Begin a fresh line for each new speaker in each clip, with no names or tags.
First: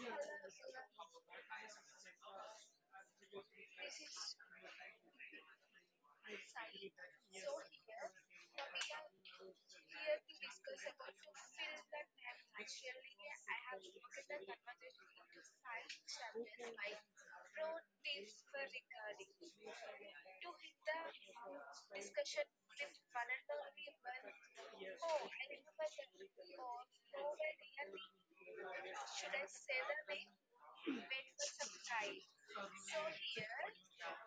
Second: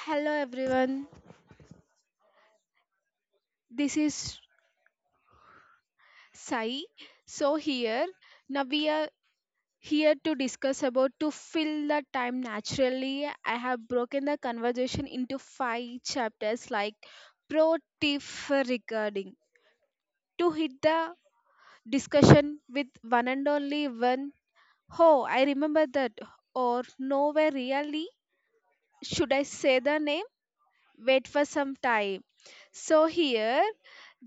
Hello everyone, this is Sai. So here now we are here to discuss about to fill the time naturally. I have broken the conversation into five chapters like pro tip for recording to hit the discussion with one and only one. Oh, I remember that or nowhere really should I say the name? Wait for some time. So here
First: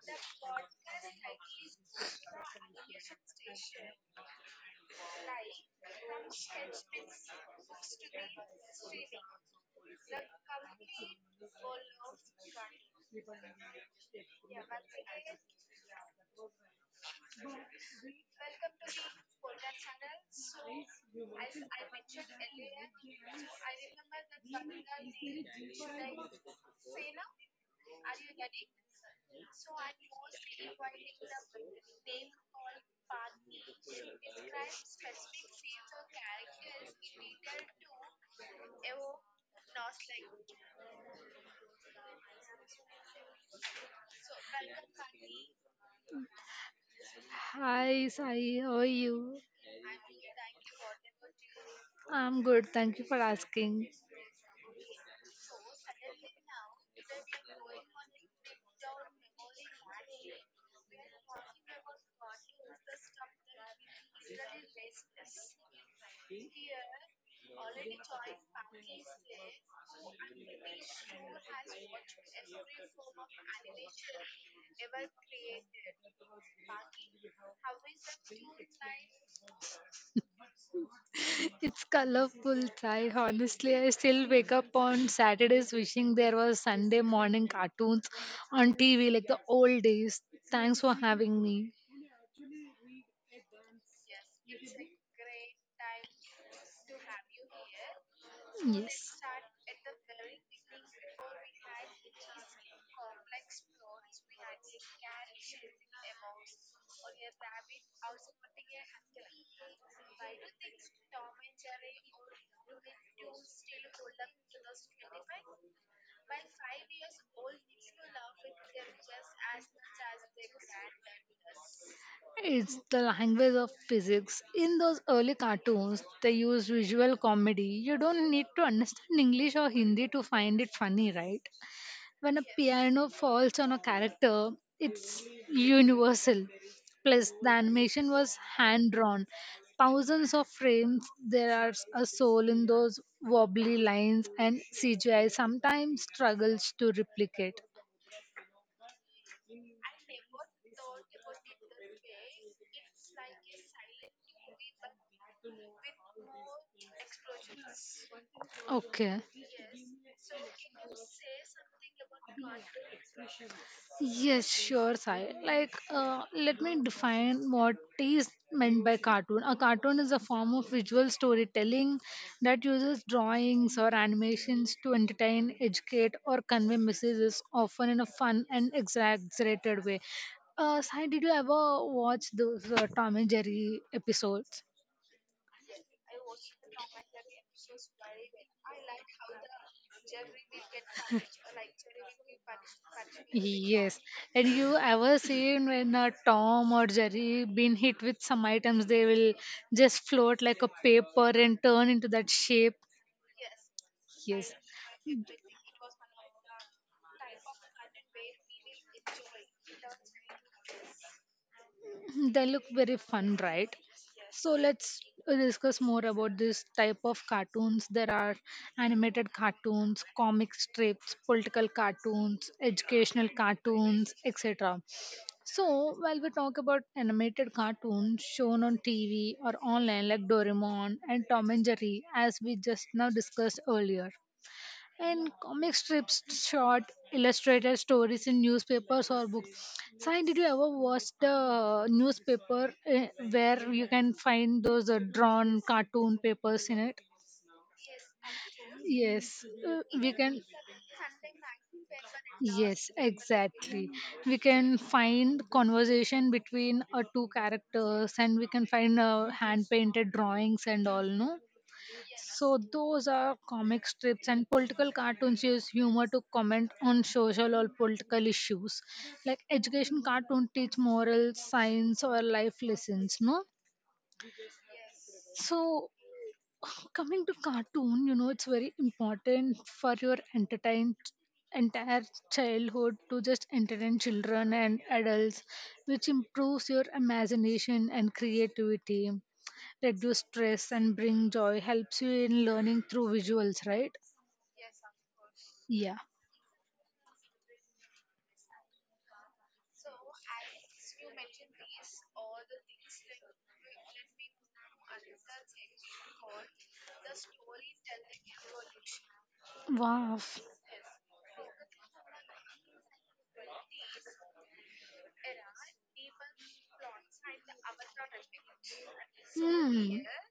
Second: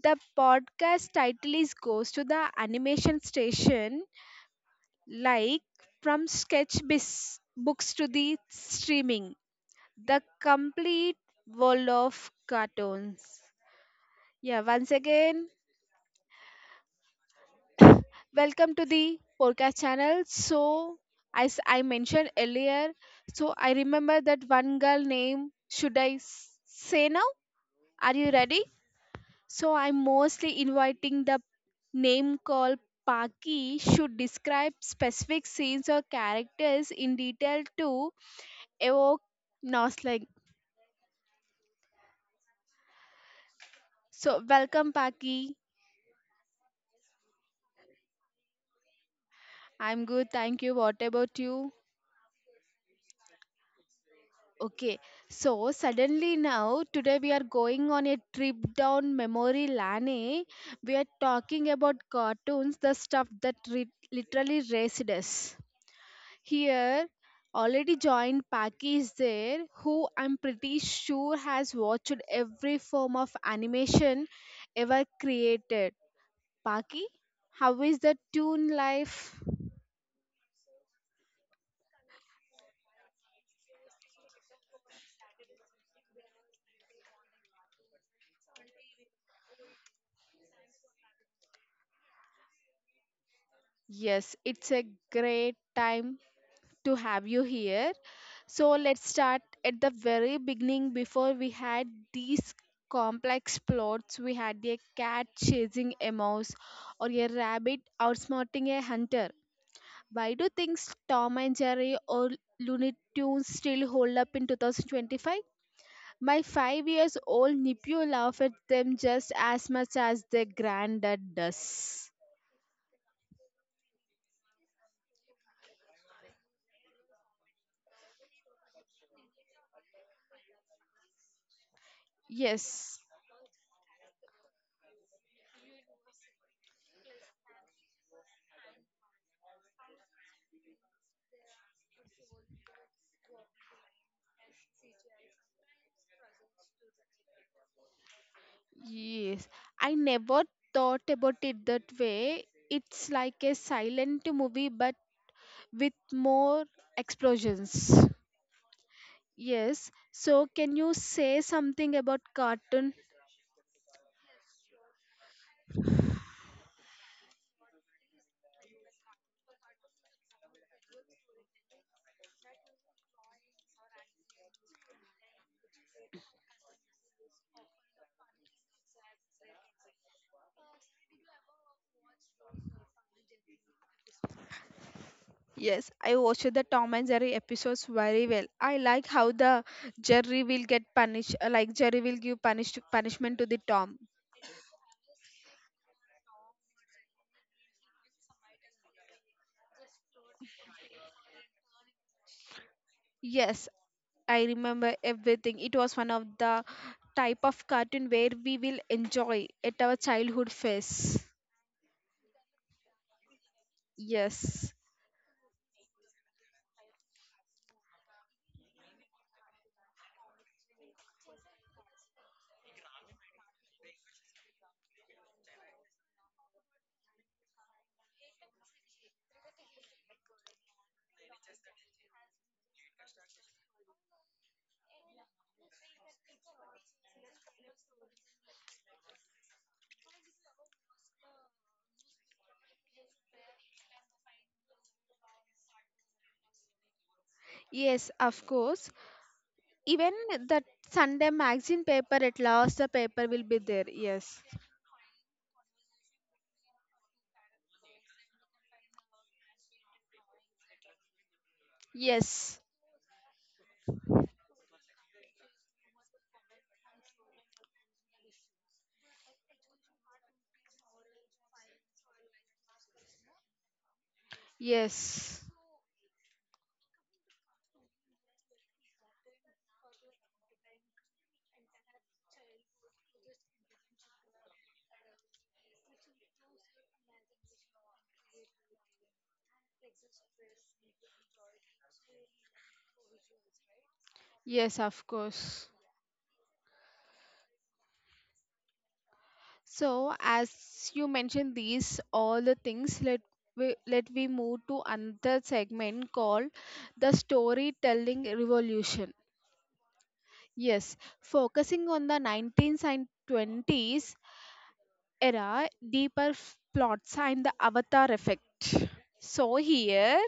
the podcast title is goes to the animation station like from books to the streaming the complete world of cartoons, yeah. Once again, welcome to the podcast channel. So as I mentioned earlier, so I remember that one girl name, should I say now? Are you ready? So I'm mostly inviting the name called Paki should describe specific scenes or characters in detail to evoke nostalgia. So welcome, Paki.
Hi, Sai. How are you?
I'm good, thank you. What about you?
I'm good. Thank you for asking.
Okay, so suddenly now today we are going on a trip down memory lane, eh? We are talking about cartoons, the stuff that literally raised us. Here, already joined Paki is there, who I'm pretty sure has watched every form of animation ever created. Paki, how is the tune life?
It's colorful, Sai. Honestly, I still wake up on Saturdays wishing there was Sunday morning cartoons on TV like the old days. Thanks for having me.
Yes, it's a great time to have you here. So let's
Yes.
start at the very beginning before we had these complex plots. We had a cat chasing a mouse or a rabbit outsmarting a hunter. Why do things Tom and Jerry or Looney Tunes still hold up in 2025? My 5 years old nephew laughs at them just as much as their granddad does.
It's the language of physics. In those early cartoons, they used visual comedy. You don't need to understand English or Hindi to find it funny, right? When a
Yes,
piano falls on a character, it's universal. Plus, the animation was hand drawn. Thousands of frames, there are a soul in those wobbly lines, and CGI sometimes struggles to replicate.
yes. I never thought about it that way. It's like a silent movie but with more explosions.
Okay.
Yes. So, can you say something about cartoon?
Yes, sure, Sai. Let me define what is meant by cartoon. A cartoon is a form of visual storytelling that uses drawings or animations to entertain, educate, or convey messages, often in a fun and exaggerated way. Sai, did you ever watch those Tom and Jerry episodes?
Yes, I watched the Tom and Jerry episodes very well. I like how the Jerry will get punished, like Jerry will give punishment to the
Yes.
Tom.
And you ever seen when Tom or Jerry been hit with some items, they will just float like a paper and turn into that shape.
Yes, I
Yes.
remember everything. It was one of the type of cartoon where we will enjoy at our childhood phase.
They look very fun, right? So
Yes,
let's discuss more about this type of cartoons. There are animated cartoons, comic strips, political cartoons, educational cartoons, etc. So, while we talk about animated cartoons shown on TV or online, like Doraemon and Tom and Jerry, as we just now discussed earlier, and comic strips, short illustrated stories in newspapers or books. Sai, did you ever watch the newspaper eh, where you can find those drawn cartoon papers in it?
yes, of course.
Yes, we
Even
can.
the Sunday magazine paper, at last the
Yes,
paper will be
exactly.
there.
We
Yes,
can find conversation between two characters and we can find hand painted drawings and all, no? So,
yes,
those are comic strips, and political cartoons use humor to comment on social or political issues. Like education cartoon teach morals, science, or life lessons, no?
yes,
So, coming to cartoon, you know, it's very important for your entertain entire childhood to just entertain children and adults, which improves your imagination and creativity, reduce stress and bring joy, helps you in learning through visuals, right?
yes, of course.
Yeah.
So, as you mentioned these all the things, let we move to another segment called the storytelling revolution.
Wow.
Yes, focusing on the 19th and 20s era, deeper plots and the avatar effect. So
Hmm.
here,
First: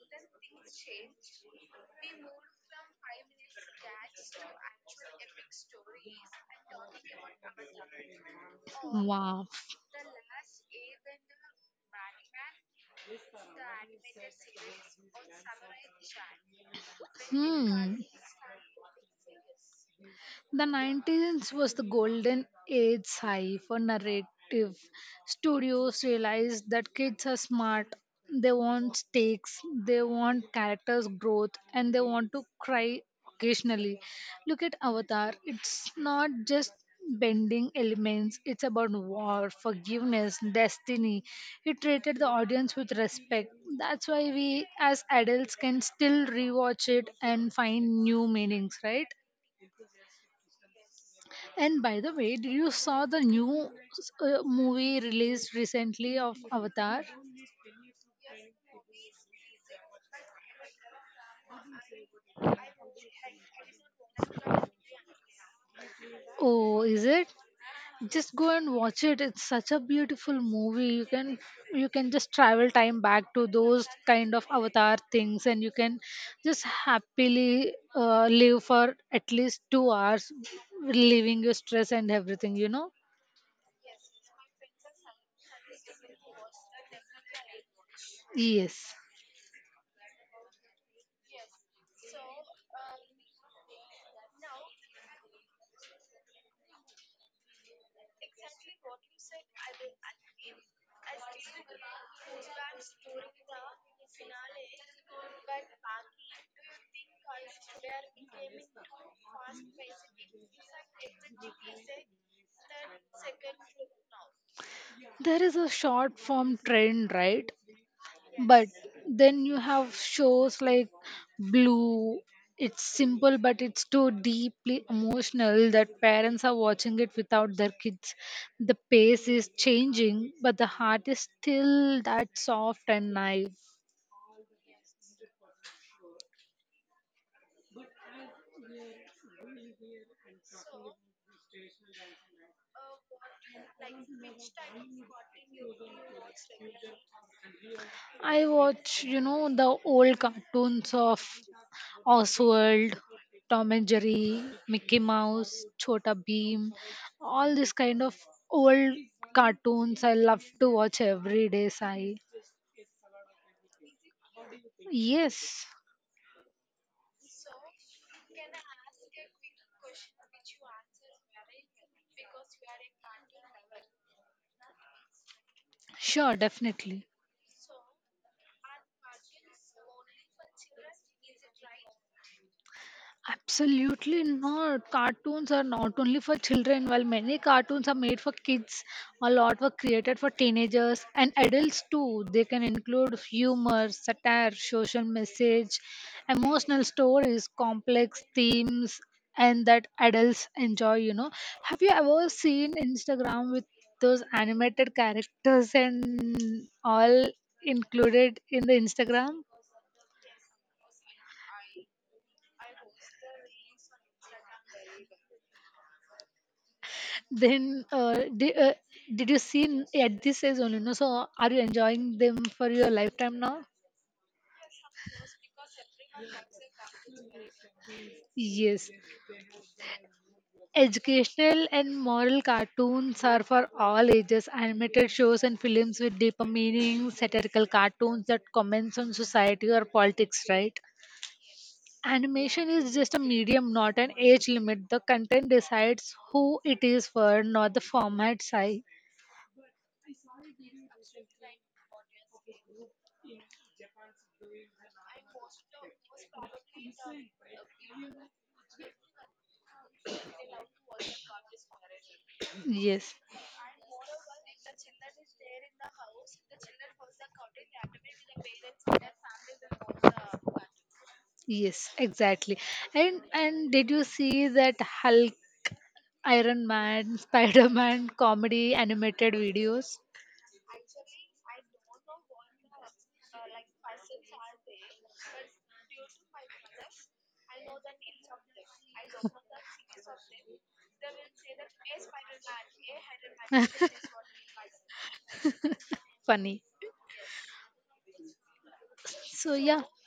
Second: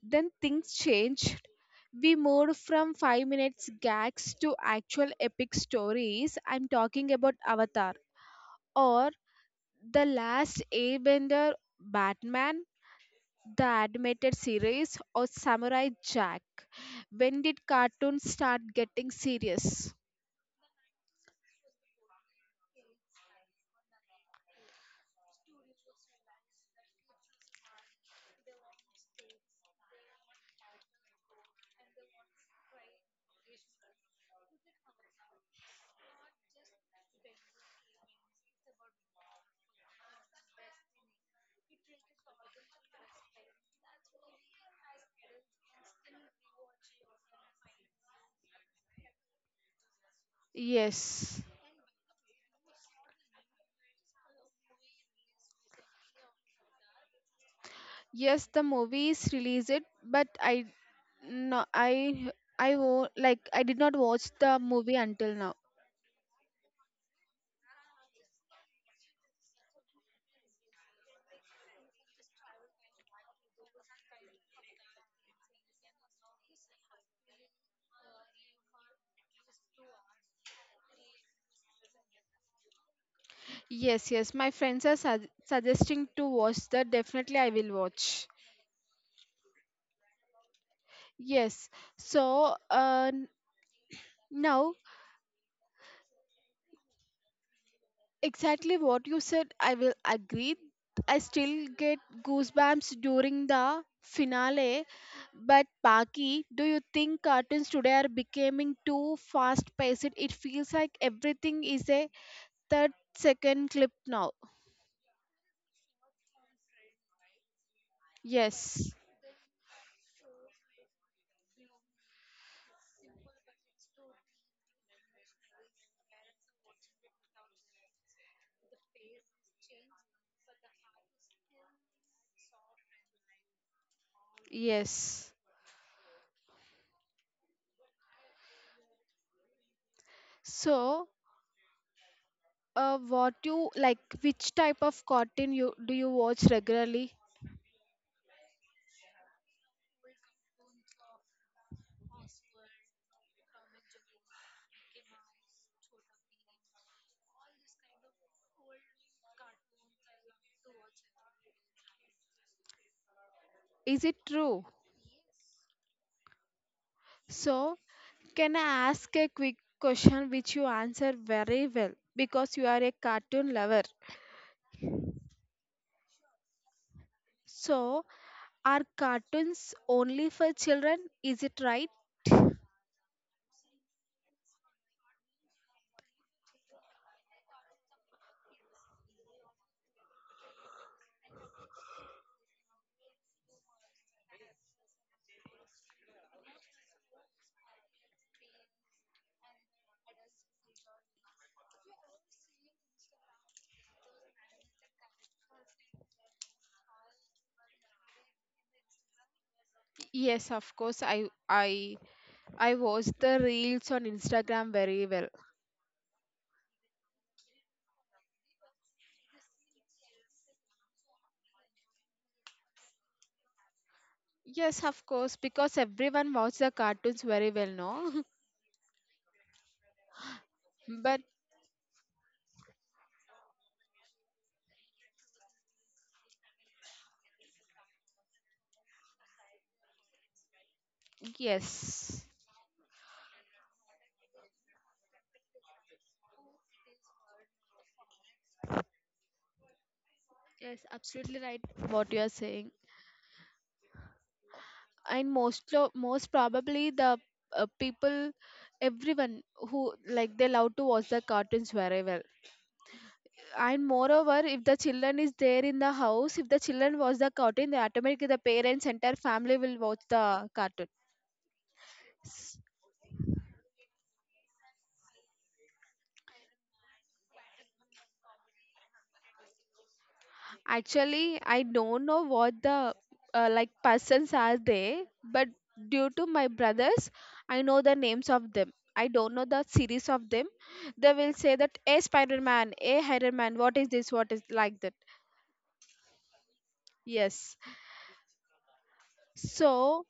then things changed. We moved from 5 minutes gags to actual epic stories. I'm talking about Avatar or
Wow.
The Last Airbender, Batman, the animated series, or Samurai Jack. When did
Hmm.
cartoons start getting serious?
The 90s was the golden age high for narrative. Studios realized that kids are smart, they want stakes, they want characters' growth, and they want to cry occasionally. Look at Avatar, it's not just bending elements, it's about war, forgiveness, destiny. It treated the audience with respect. That's why we, as adults, can still rewatch it and find new meanings, right?
Yes.
And by the way, did you saw the new movie released recently of Avatar?
Yes, the movies released it, but I no, I like, I did not watch the movie until now.
Oh, is it? Just go and watch it. It's such a beautiful movie. You can just travel time back to those kind of Avatar things, and you can just happily live for at least 2 hours, relieving your stress and everything. You know?
Yes, yes, my friends are suggesting to watch that. Definitely, I will watch.
Yes.
Yes. So, now exactly what you said, I will agree. I still get goosebumps during the finale. But Paki, do you think cartoons today are becoming too fast paced? It feels like everything is a third second clip now.
There is a short form trend, right? But
Yes.
then you have shows like blue, it's simple but it's too deeply emotional that parents are watching it without their kids. The pace is changing but the heart is still that soft and naive.
Yes. So, what you like which type of cartoon you do you watch regularly?
I watch, you know, the old cartoons of Oswald, Tom and Jerry, Mickey Mouse, Chota Beam, all this kind of old cartoons. I love to watch every day, Sai.
Is it true?
Yes,
So, can I ask a quick question which you answer very well because you are a cartoon lover?
sure, definitely.
So, are cartoons only for children? Is it right?
Absolutely not. Cartoons are not only for children. While many cartoons are made for kids, a lot were created for teenagers and adults too. They can include humor, satire, social message, emotional stories, complex themes, and that adults enjoy, you know. Have you ever seen Instagram with those animated characters and all included in the Instagram?
Yes, of course. I watch the reels on Instagram very well.
Then did you see at this age only, no? So are you enjoying them for your lifetime now?
Yes, of course, because everyone watches the cartoons very well, no?
Yes,
But
educational and moral cartoons are for all ages, animated shows and films with deeper meaning, satirical cartoons that comments on society or politics, right?
yes.
Animation is just a medium, not an age limit. The content decides who it is for, not the format size.
Yes, absolutely right what you are saying. And most most probably the people, everyone who like they love to watch the cartoons very well.
Yes.
And moreover if the children is there in the house, if the children watch the cartoon, they automatically the parents entire family will watch the cartoon.
Yes, exactly. And did you see that Hulk, Iron Man, Spider Man comedy animated videos?
Actually I don't know what the like persons are they, but due to my brothers I know the names of them. I don't know the series of them. They will say that a Spider-Man, a Iron Man, what is this, what is like that.
Funny.
Yes.
So yeah,
So,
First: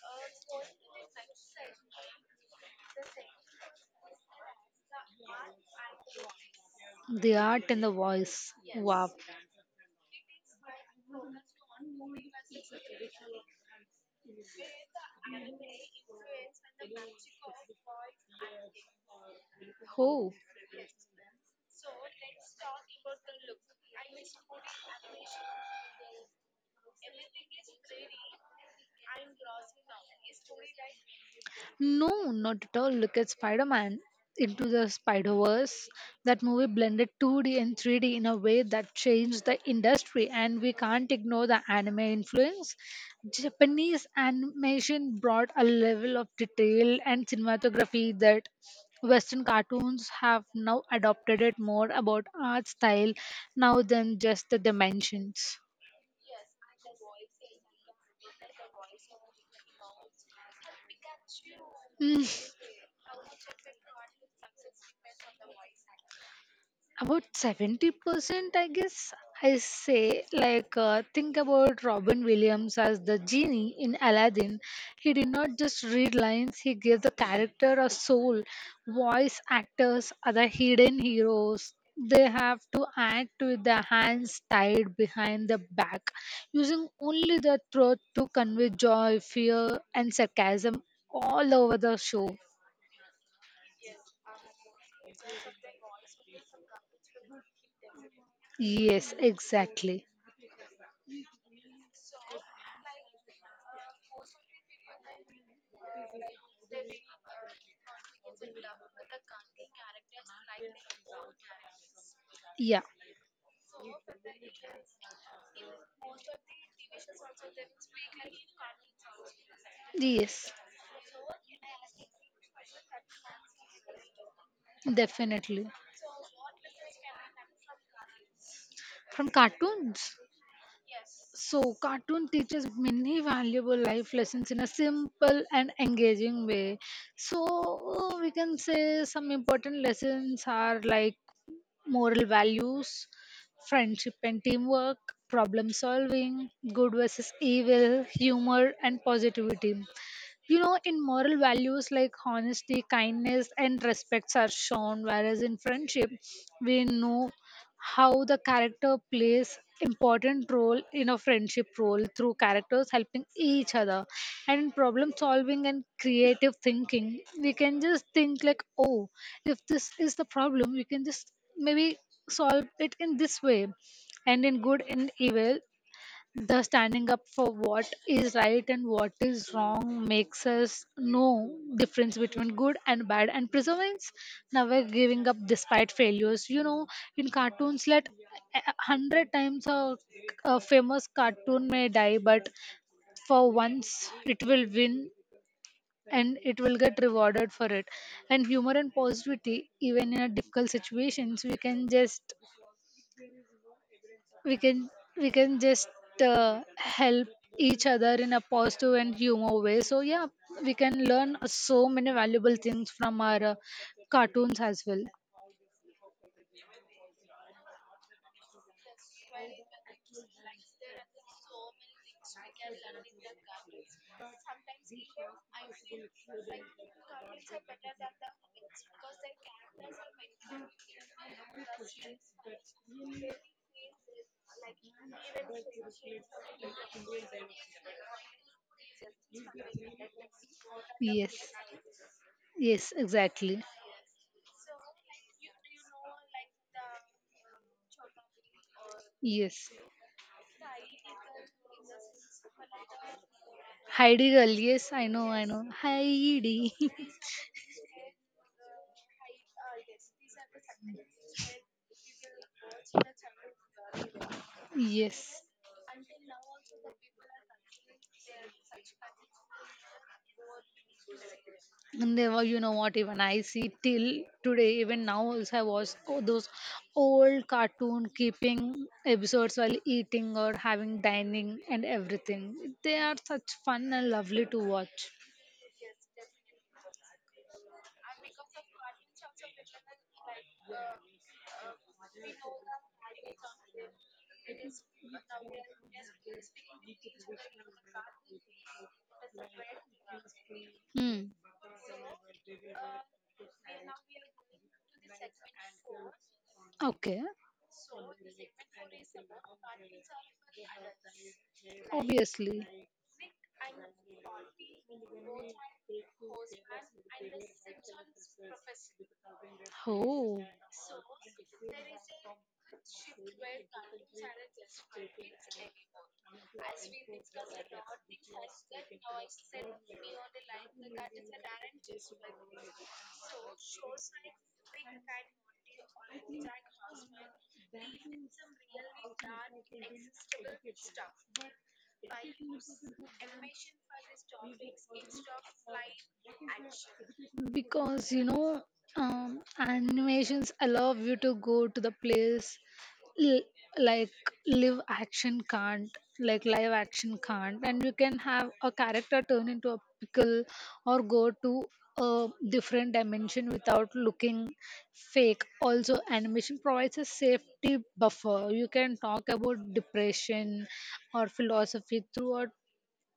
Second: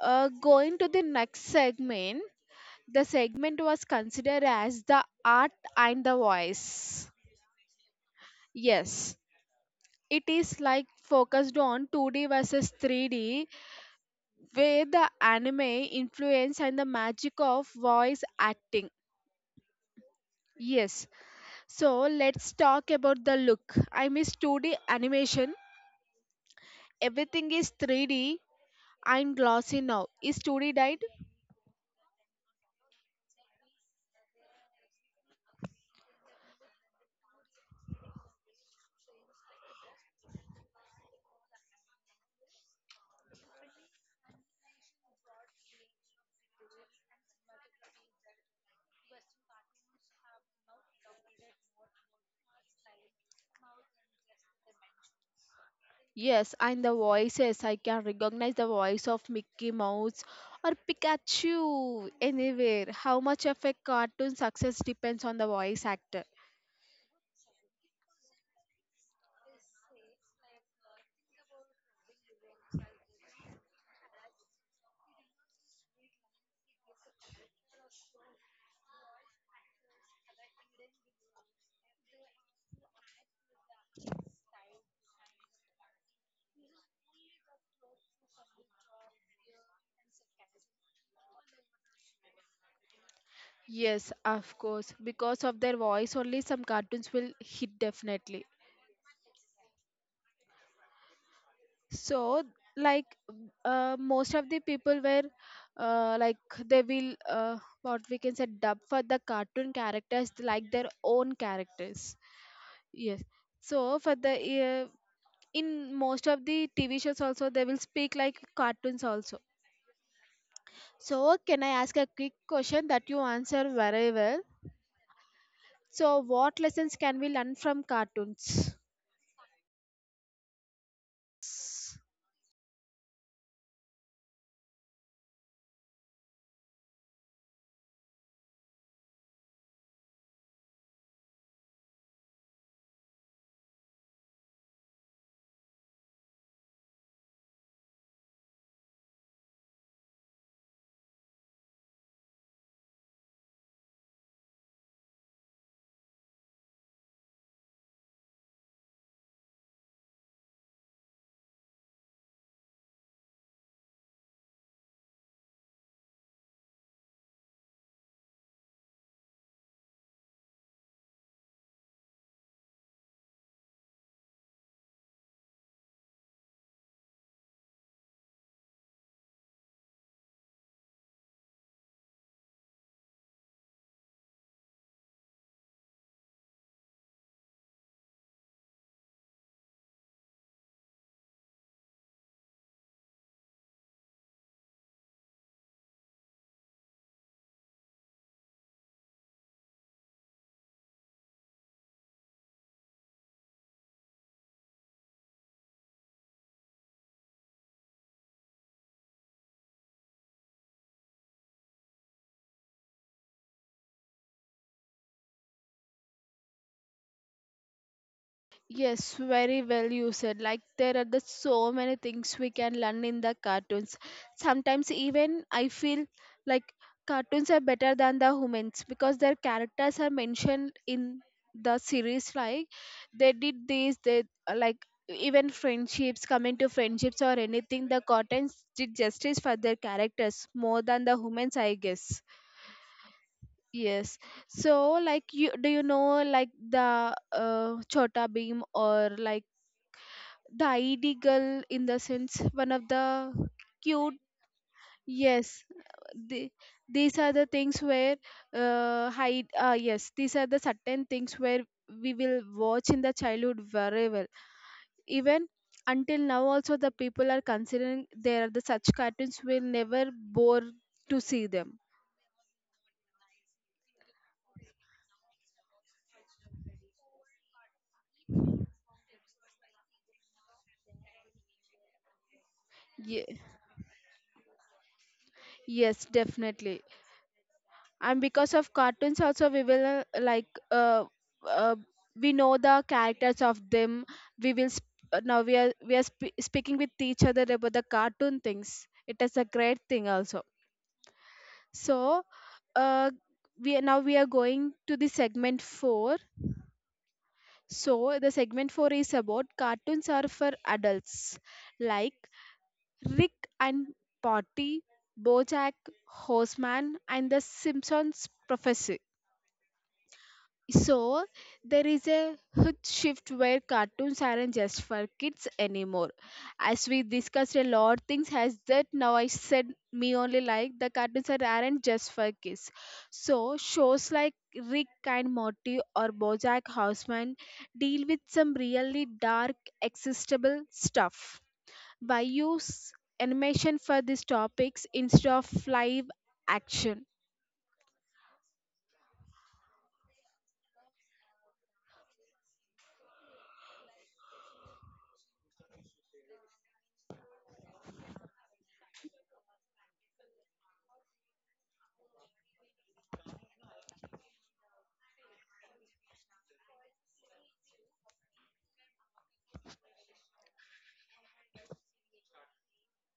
going to the next segment, the segment was considered as the art and the voice.
the art and the voice. Wow.
Yes, it is like focused on 2D versus 3D, where the anime influence and the magic of voice acting.
Oh.
Yes, so let's talk about the look. I miss 2D animation. Everything is 3D and glossy now. Is 2D died?
No, not at all. Look at Spider Man into the Spider Verse. That movie blended 2D and 3D in a way that changed the industry, and we can't ignore the anime influence. Japanese animation brought a level of detail and cinematography that Western cartoons have now adopted. It more about art style now than just the dimensions.
Yes, and the voices, I can recognize the voice of Mickey Mouse or Pikachu anywhere. How much of a cartoon success depends on the voice actor?
About 70%, I guess I say, think about Robin Williams as the genie in Aladdin. He did not just read lines, he gave the character a soul. Voice actors are the hidden heroes. They have to act with their hands tied behind their back, using only the throat to convey joy, fear, and sarcasm all over the show.
Yes, of course. Because of their voice, only some cartoons will hit definitely.
Yes, exactly.
So, like, most of the people were, like, they will, what we can say, dub for the cartoon characters like their own characters.
Yeah,
Yes. So, for the in most of the TV shows also they will speak like cartoons also.
yes.
So, can I ask a quick question that you answer very well?
Definitely.
So, what lessons can we learn from cartoons?
From cartoons. So, cartoon teaches many valuable life lessons in a simple and engaging way. So, we can say some important lessons are like moral values, friendship and teamwork, problem solving, good versus evil, humor, and positivity. You know, in moral values like honesty, kindness, and respects are shown, whereas in friendship, we know how the character plays important role in a friendship role through characters helping each other. And in problem solving and creative thinking, we can just think like, oh, if this is the problem, we can just maybe solve it in this way. And in good and evil, the standing up for what is right and what is wrong makes us know difference between good and bad. And perseverance, never giving up despite failures. You know, in cartoons, let a hundred times a famous cartoon may die, but for once it will win and it will get rewarded for it. And humor and positivity, even in a difficult situations, we can we can just help each other in a positive and humor way. So yeah, we can learn so many valuable things from our cartoons as well.
Yes, very well you said. Like there are the so many things we can learn in the cartoons. Sometimes even I feel like cartoons are better than the humans because their characters are mentioned in the series like they did this, they like even friendships coming to friendships or anything the cartoons did justice for their characters more than the
Yes.
humans I guess.
Yes, exactly.
Yes. So like you do you know like the Chota Beam or like
Yes.
the id girl in the sense one of the cute.
Heidi girl. Yes, I know, I
Yes,
know.
the,
Heidi.
these are the things where hide yes these are the certain things where we will watch in the childhood very well.
Yes.
Even until now also the people are considering there are the such cartoons will never bore to see them.
And they were, you know what, even I see till today, even now also I watch those old cartoon keeping episodes while eating or having dining and everything. They are
Ye-
such fun and lovely to watch.
yes, definitely. And because of cartoons also we will uh, we know the characters of them. We will now we are speaking with each other about the cartoon things. It is a great thing also.
Hmm.
So uh, we are now, we are going to the segment 4.
Okay,
So the segment 4 is about cartoons are for adults like
obviously.
Rick and Potty, BoJack Horseman, and the Simpsons prophecy.
Oh,
So there is a huge shift where cartoons aren't just for kids anymore. As we discussed a lot, things has that now I said me only like the cartoons are aren't just for kids. So shows like Rick and Morty or BoJack Horseman deal with some really dark, existable stuff. Why use animation for these topics instead of live action?
because you know, animations allow you to go to the place l- like live action can't like live action can't. And you can have a character turn into a pickle or go to a different dimension without looking fake. Also animation provides a safety buffer. You can talk about depression or philosophy throughout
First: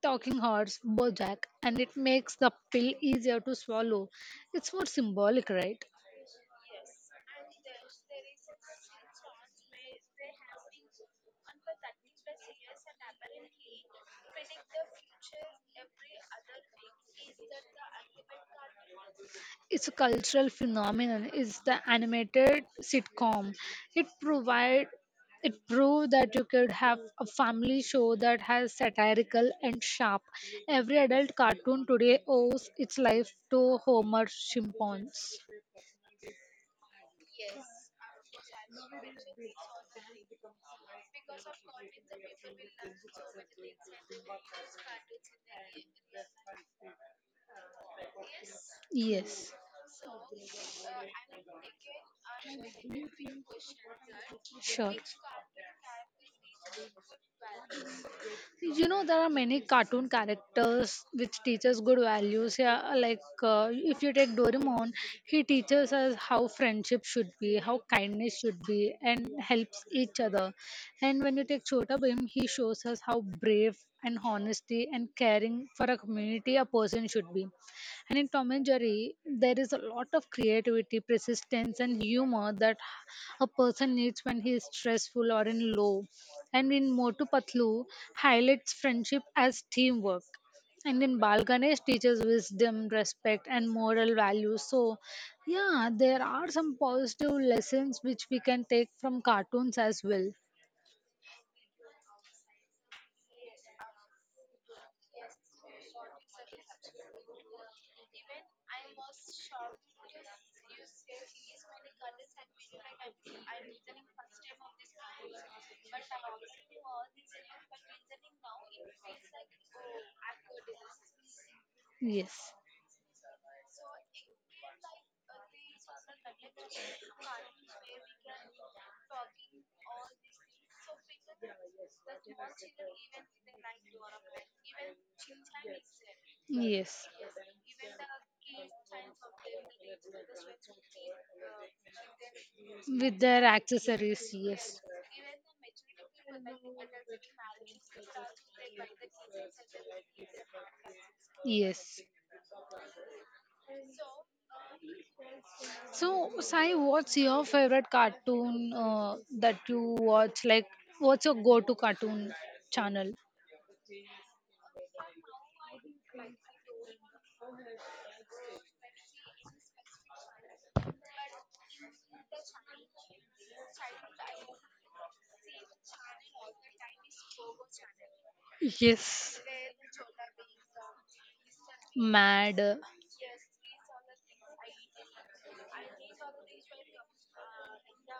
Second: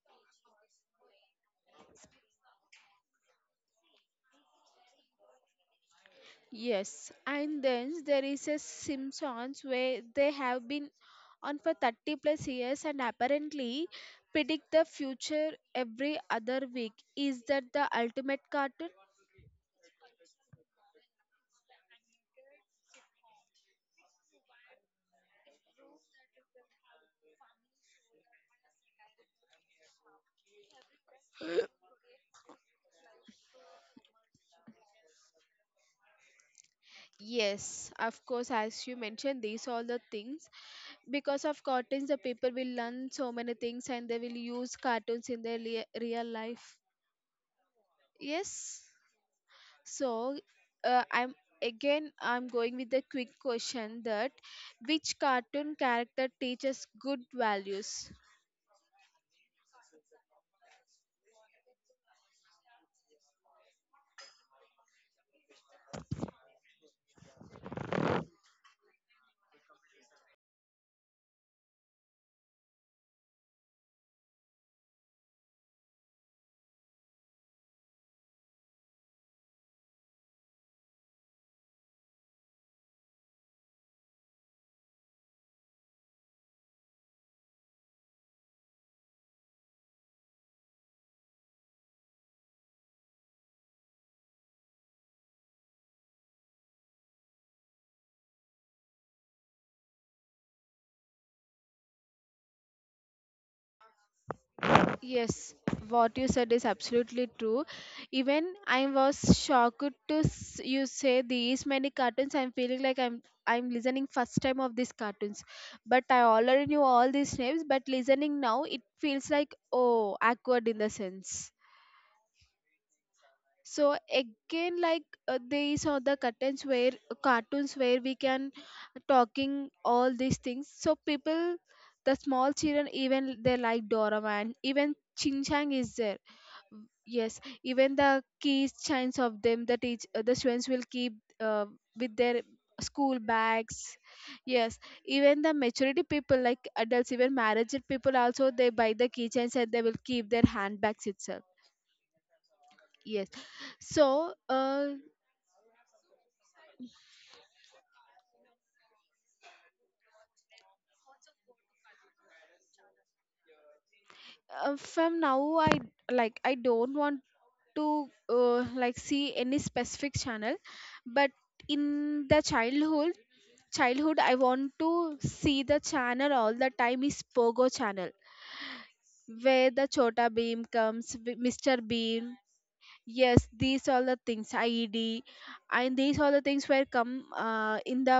Talking Horse, Bojack, and it makes the pill easier to swallow. It's more symbolic, right?
Yes, and then there is a Simpsons where they have been on for 30 plus years and apparently predict the future every other week. Is that the ultimate cartoon?
It's a cultural phenomenon. It's the animated sitcom. It provide it proved that you could have a family show that has satirical and sharp. Every adult cartoon today owes its life to Homer Simpson's.
Yes, of course, as you mentioned, these all the things. Because of cartoons, the people will learn so many things, and they will use cartoons in their real life. Yes.
Yes.
So, uh, I'm I'm going with the quick question that
Sure.
which cartoon character teaches good values?
You know, there are many cartoon characters which teach us good values. Yeah, like if you take Doraemon, he teaches us how friendship should be, how kindness should be, and helps each other. And when you take Chota Bhim, he shows us how brave and honesty and caring for a community a person should be. And in Tom and Jerry, there is a lot of creativity, persistence, and humor that a person needs when he is stressful or in low. And in Motu Patlu highlights friendship as teamwork. And in Bal Ganesh teaches wisdom, respect, and moral values. So, yeah, there are some positive lessons which we can take from cartoons as well.
Yes, what you said is absolutely true. Even I was shocked to you say these many cartoons. I'm feeling like I'm listening first time of these cartoons, but I already knew all these names. But listening now, it feels like oh, awkward in the sense.
Yes,
So again like these are the curtains where cartoons where we can, talking all these things so people, the small children, even they like Doraemon, even Chin Chang is there. Mm,
yes.
yes, even the keys chains of them the teach, the students will keep uh, with their school
With their
bags.
accessories,
Yes,
yes,
even the maturity people like adults even married people also they buy the keychains and they will keep their handbags itself.
yes.
Yes. So
So, Sai, what's your favorite cartoon that you watch? Like, what's your go-to cartoon channel?
from now I like I don't want to like see any specific channel, but in the childhood I want to see the channel all the time is Pogo channel
Yes.
where the Chota Beam comes, Mr Beam,
Mad.
yes these all the things ied, and these all the things were come in the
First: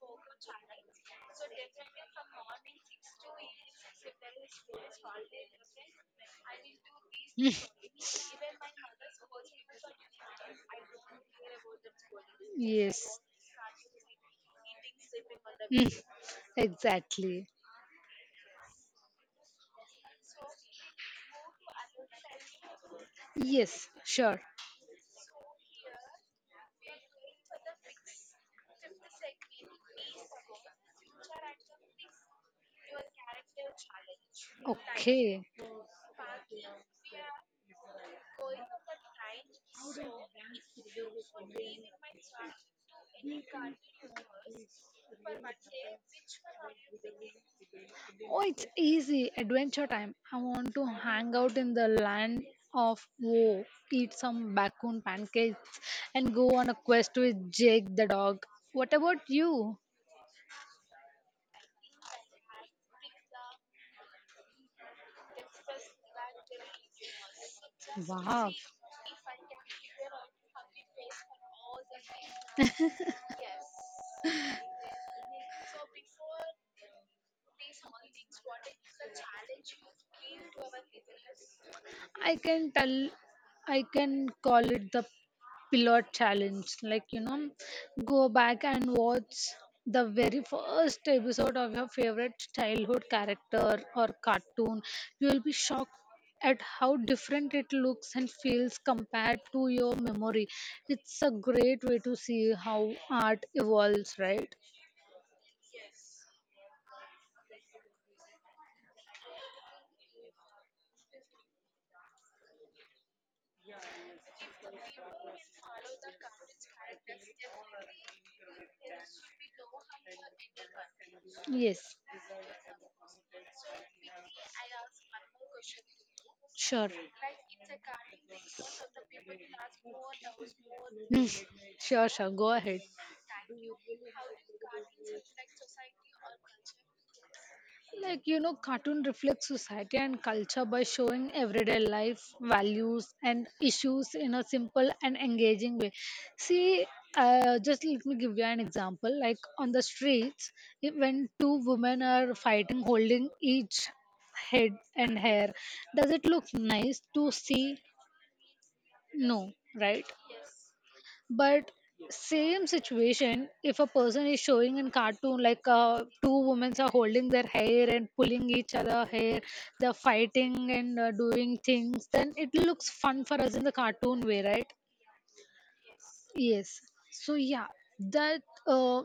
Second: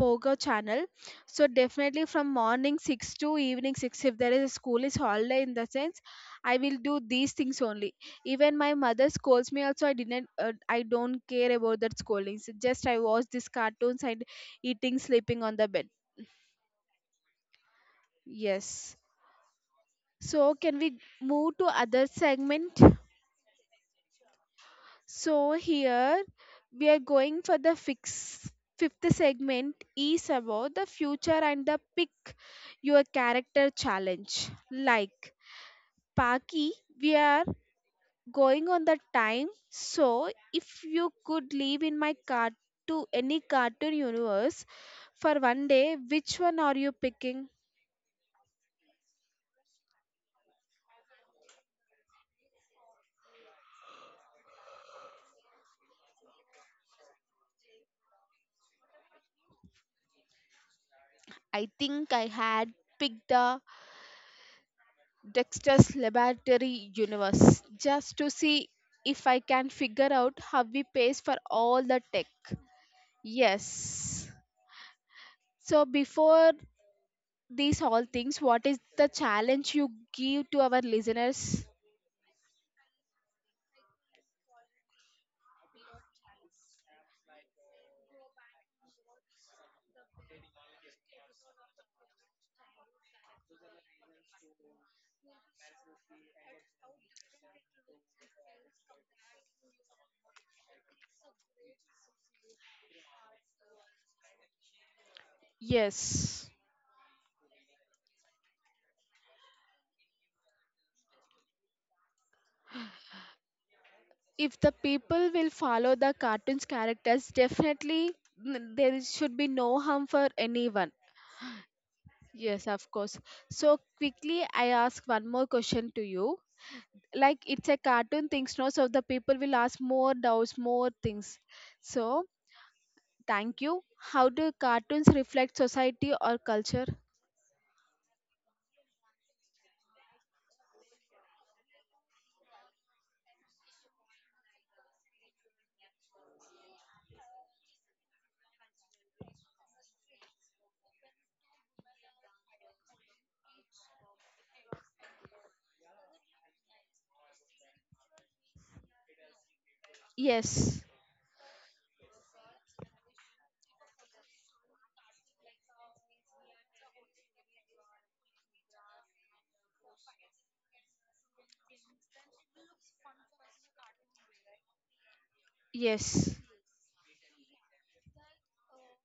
Pogo channel. So definitely from morning 6 to evening 6 if there is a school is holiday in the sense I will do these things only. Even my mother scolds me also I didn't, I don't care about that scolding. So just I
Yes.
watch these cartoons and eating sleeping on the bed.
Mm. Exactly.
Yes. So can we move to other segment?
Yes. Sure.
So here we are going for the fix fifth segment is about the future and the pick your character challenge. Like
Okay.
Paki, we are going on the time. So if you could live in my cart to any cartoon universe for one day, which one are you picking?
Oh, it's easy. Adventure time. I want to hang out in the land of woe, eat some bacon pancakes, and go on a quest with Jake the dog. What about you?
I think I had picked the Dexter's Laboratory universe just to
Wow.
see if I can figure out how he pays for all the tech. Yes. So, before these all things, what is the challenge you give to our listeners?
I can tell, I can call it the pilot challenge. Like, you know, go back and watch the very first episode of your favorite childhood character or cartoon. You will be shocked at how different it looks and feels compared to your memory. It's a great way to see how art evolves, right?
Yes. If the people will follow the cartoon's characters, definitely, there should be no harm for anyone.
Yes,
Yes, of course. So, quickly, I ask one more question to you.
sure.
Like it's a cartoon things no, so the people will ask more doubts more
Hmm,
things. So
sure, sure. Go ahead.
thank you. How do cartoons reflect society or culture?
Like, you know, cartoon reflects society and culture by showing everyday life, values, and issues in a simple and engaging way. See, just let me give you an example. Like, on the streets, when two women are fighting, holding each head and hair, does it look nice to see? No, right?
Yes.
But same situation, if a person is showing in cartoon, like two women are holding their hair and pulling each other hair, they're fighting and doing things, then it looks fun for us in the cartoon way, right?
Yes.
Yes. So yeah, that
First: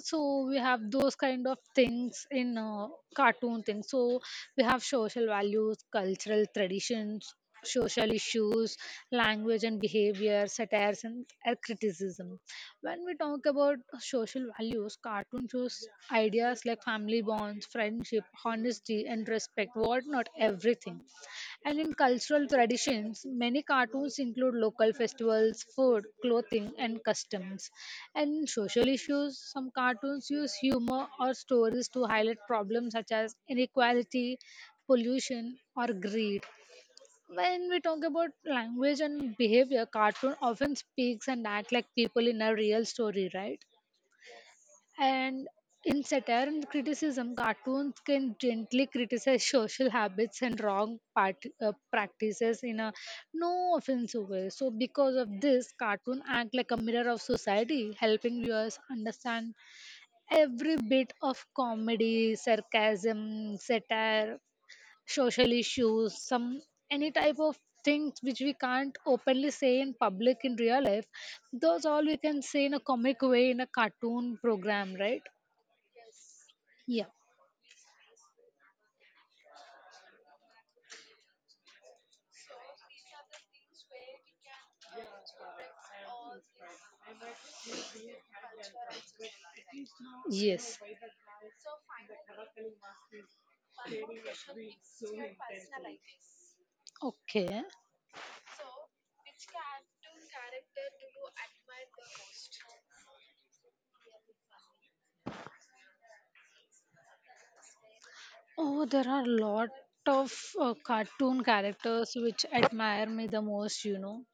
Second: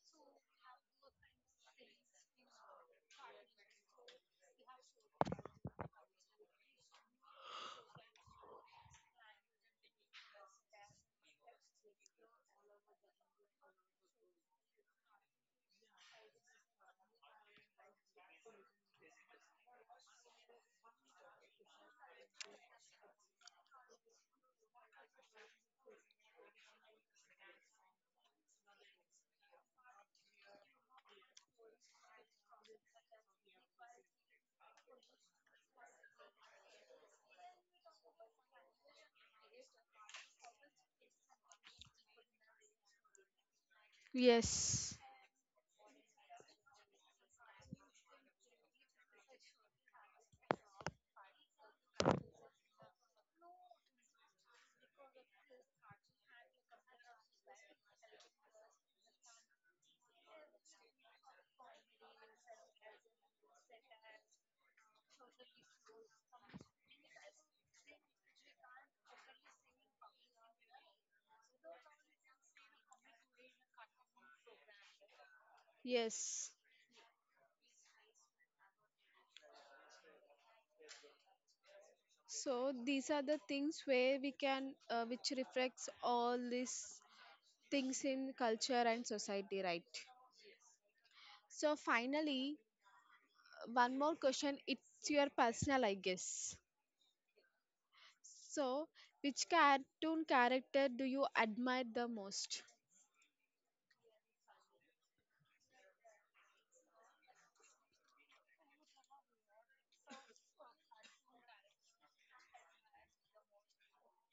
so we have those kind of things in cartoon things. So we have social values, cultural traditions, social issues, language and behavior, satires and criticism. When we talk about social values, cartoon shows ideas like family bonds, friendship, honesty and respect. What not everything. And in cultural traditions, many cartoons include local festivals, food, clothing, and customs. And in social issues, some cartoons use humor or stories to highlight problems such as inequality, pollution, or greed. When we talk about language and behavior, cartoon often speaks and act like people in a real story, right?
Yes.
And in satire and criticism, cartoons can gently criticize social habits and wrong part, practices in a no offensive way. So, because of this, cartoon act like a mirror of society, helping viewers understand every bit of comedy, sarcasm, satire, social issues, some any type of things which we can't openly say in public in real life. Those all we can say in a comic way in a cartoon program, right?
Yes.
Yeah.
So these are the things where we can, which reflects all these things in culture and society, right?
Yes.
So finally one more question, it's your personal I guess.
Okay.
So, which cartoon character do you admire the most?
Oh, there are a lot of cartoon characters which admire me the most, you know.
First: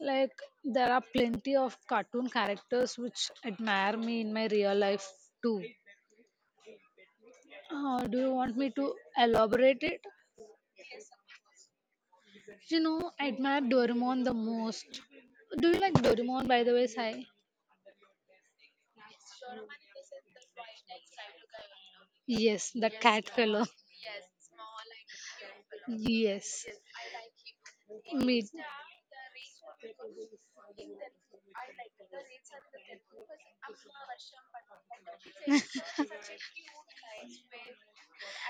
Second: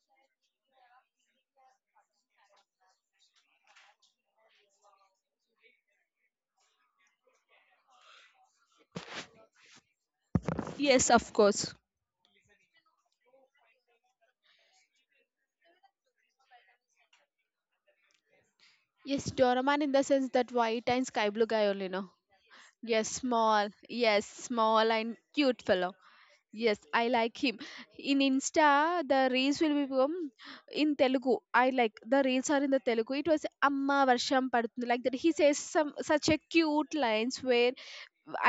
Like, there are plenty of cartoon characters which admire me in my real life too. Do you want me to elaborate it?
Yes, of course.
You know, I admire Doraemon the most. Do you like Doraemon, by the way, Sai?
Yes, Doraemon in the sense that white and sky blue guy only know.
Yes, the
Yes,
cat fellow.
small. Yes, small and cute fellow.
Yes,
Yes, I like him. In
me.
Insta, the reels will become in Telugu. I like the reels are in the Telugu. It was Amma Varsham Padutundi like that. He says some such a cute lines where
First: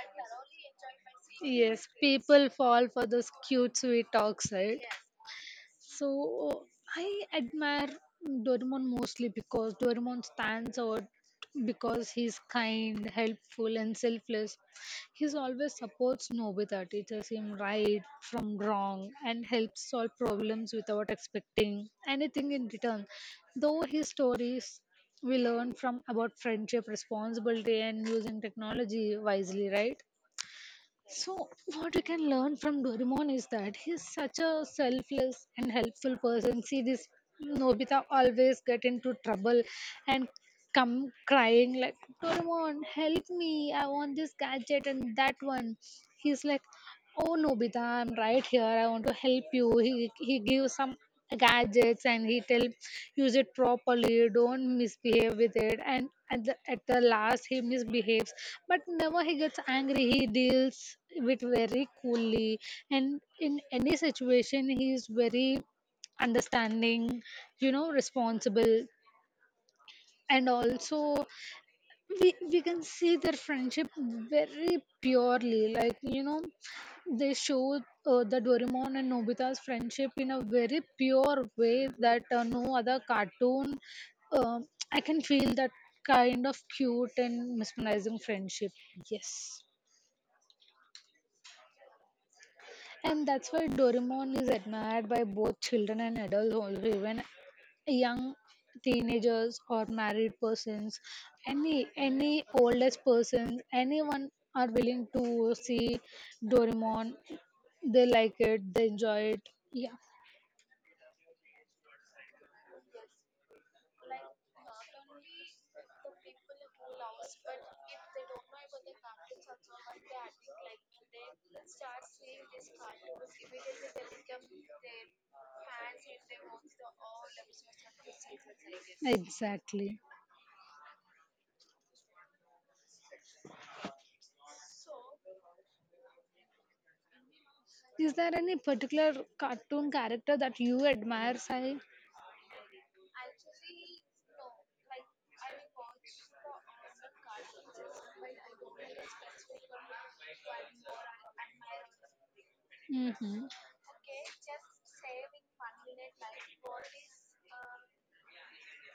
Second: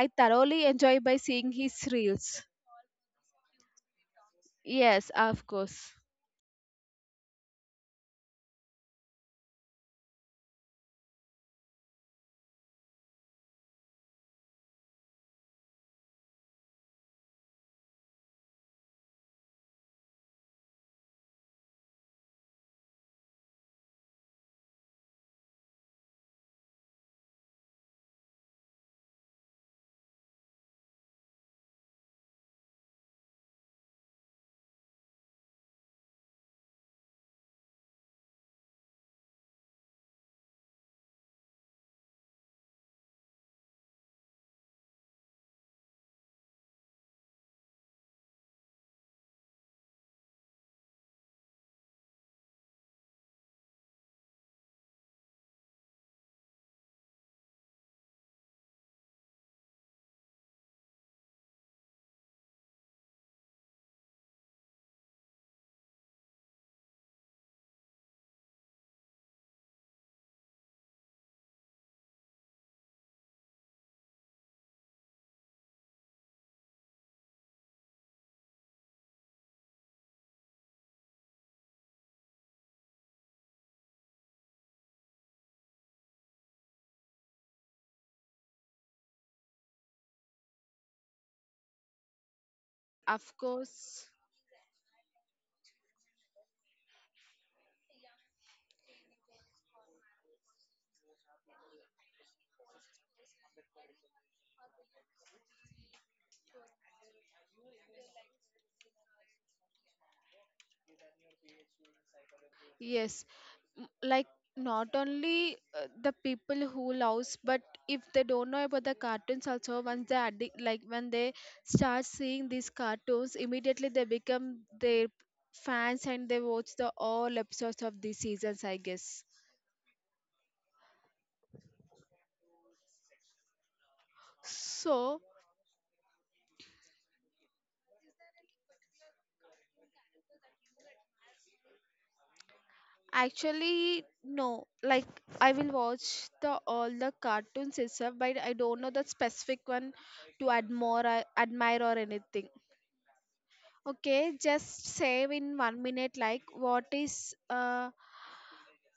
I thoroughly enjoy by seeing his
Yes,
reels.
people fall for those cute, sweet talks, right?
Yes, of course.
So I admire Doraemon mostly because Doraemon stands out because he's kind, helpful, and selfless. He's always supports Nobita, teaches him right from wrong, and helps solve problems without expecting anything in return. Though his stories we learn from about friendship, responsibility, and using technology wisely, right? So, what you can learn from Doraemon is that he's such a selfless and helpful person. See, this Nobita always get into trouble and come crying like, Doraemon, help me! I want this gadget and that one. He's like, Oh Nobita, I'm right here. I want to help you. He gives some gadgets and he tell use it properly, don't misbehave with it, and at the last he misbehaves, but never he gets angry, he deals with very coolly, and in any situation he is very understanding, you know, responsible, and also we can see their friendship very purely, like, you know, they show the doraemon and nobita's friendship in a very pure way, that no other cartoon, uh, I can feel that kind of cute and mesmerizing friendship. Yes. And
Of
that's why
course,
Doraemon is admired by both children and adults also, even young teenagers or married persons, any oldest persons, anyone are willing to see Doraemon. They like it, they enjoy it. Yeah.
yes. Like not only the people who loves, but if they don't know about the cartoons, also once they like when they start seeing these cartoons, immediately they become their fans and they watch the all episodes of these seasons, I guess.
Exactly.
So
Is there any particular cartoon character that you admire, Sai?
actually no, like I will watch the all the cartoons itself but I don't know the specific one to admire or anything.
Mm-hmm.
Okay, just save in one minute, like what is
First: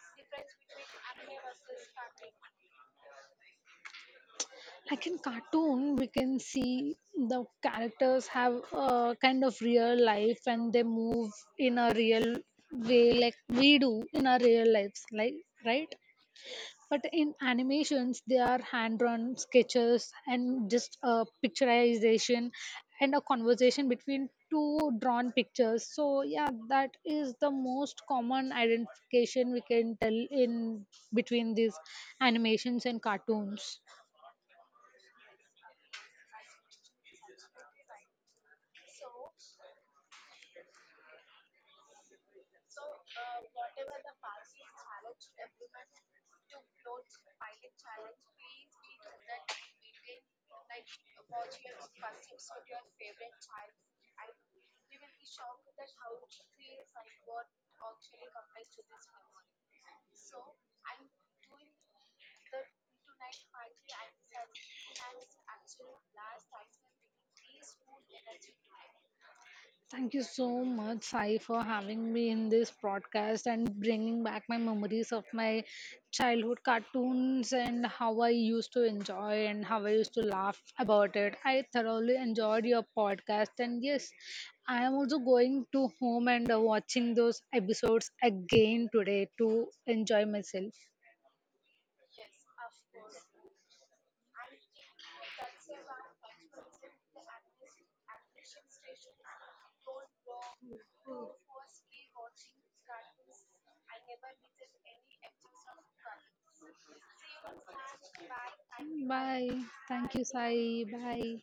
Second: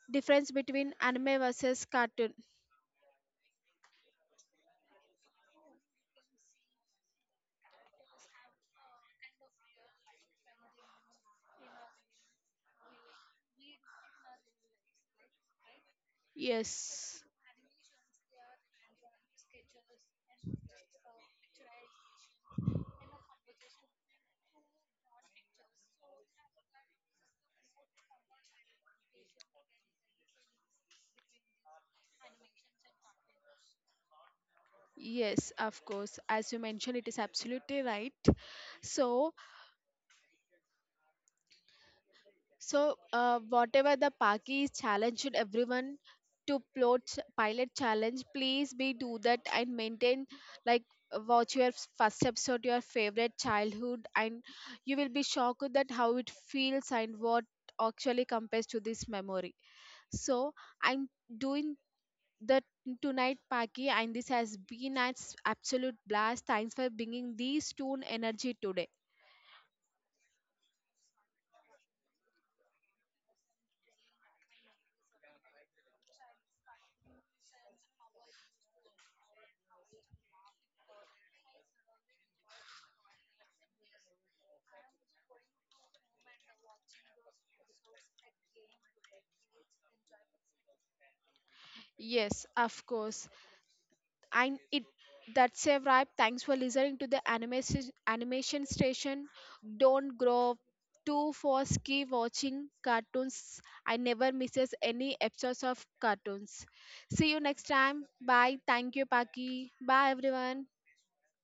difference between anime versus cartoon?
Like in cartoon, we can see the characters have a kind of real life and they move in a real way, like we do in our real lives, like, right? But
Yes,
in animations, they are hand-drawn sketches and just a picturization and a conversation between two drawn pictures. So yeah, that is the most common identification we can tell in between these animations and cartoons.
yes, of course. As you mentioned, it is absolutely right. So So, whatever the Paki is challenged everyone to plot pilot challenge, please be do that and maintain like watch your first episode, your favorite childhood, and you will be shocked that how it feels and what actually compares to this memory. So I'm doing the tonight, Paki, and this has been an absolute blast. Thanks for bringing these two energy today.
Thank you so much, Sai, for having me in this broadcast and bringing back my memories of my childhood cartoons and how I used to enjoy and how I used to laugh about it. I thoroughly enjoyed your podcast, and yes, I am also going to home and watching those episodes again today to enjoy myself.
Yes, of course. I it that's a wrap. Thanks for listening to the Animation Station. Don't grow too fast. Keep watching cartoons. I never misses any episodes of cartoons. See you next time. Bye. Thank you,
Bye.
Paki. Bye,
Thank you,
everyone.
Sai. Bye.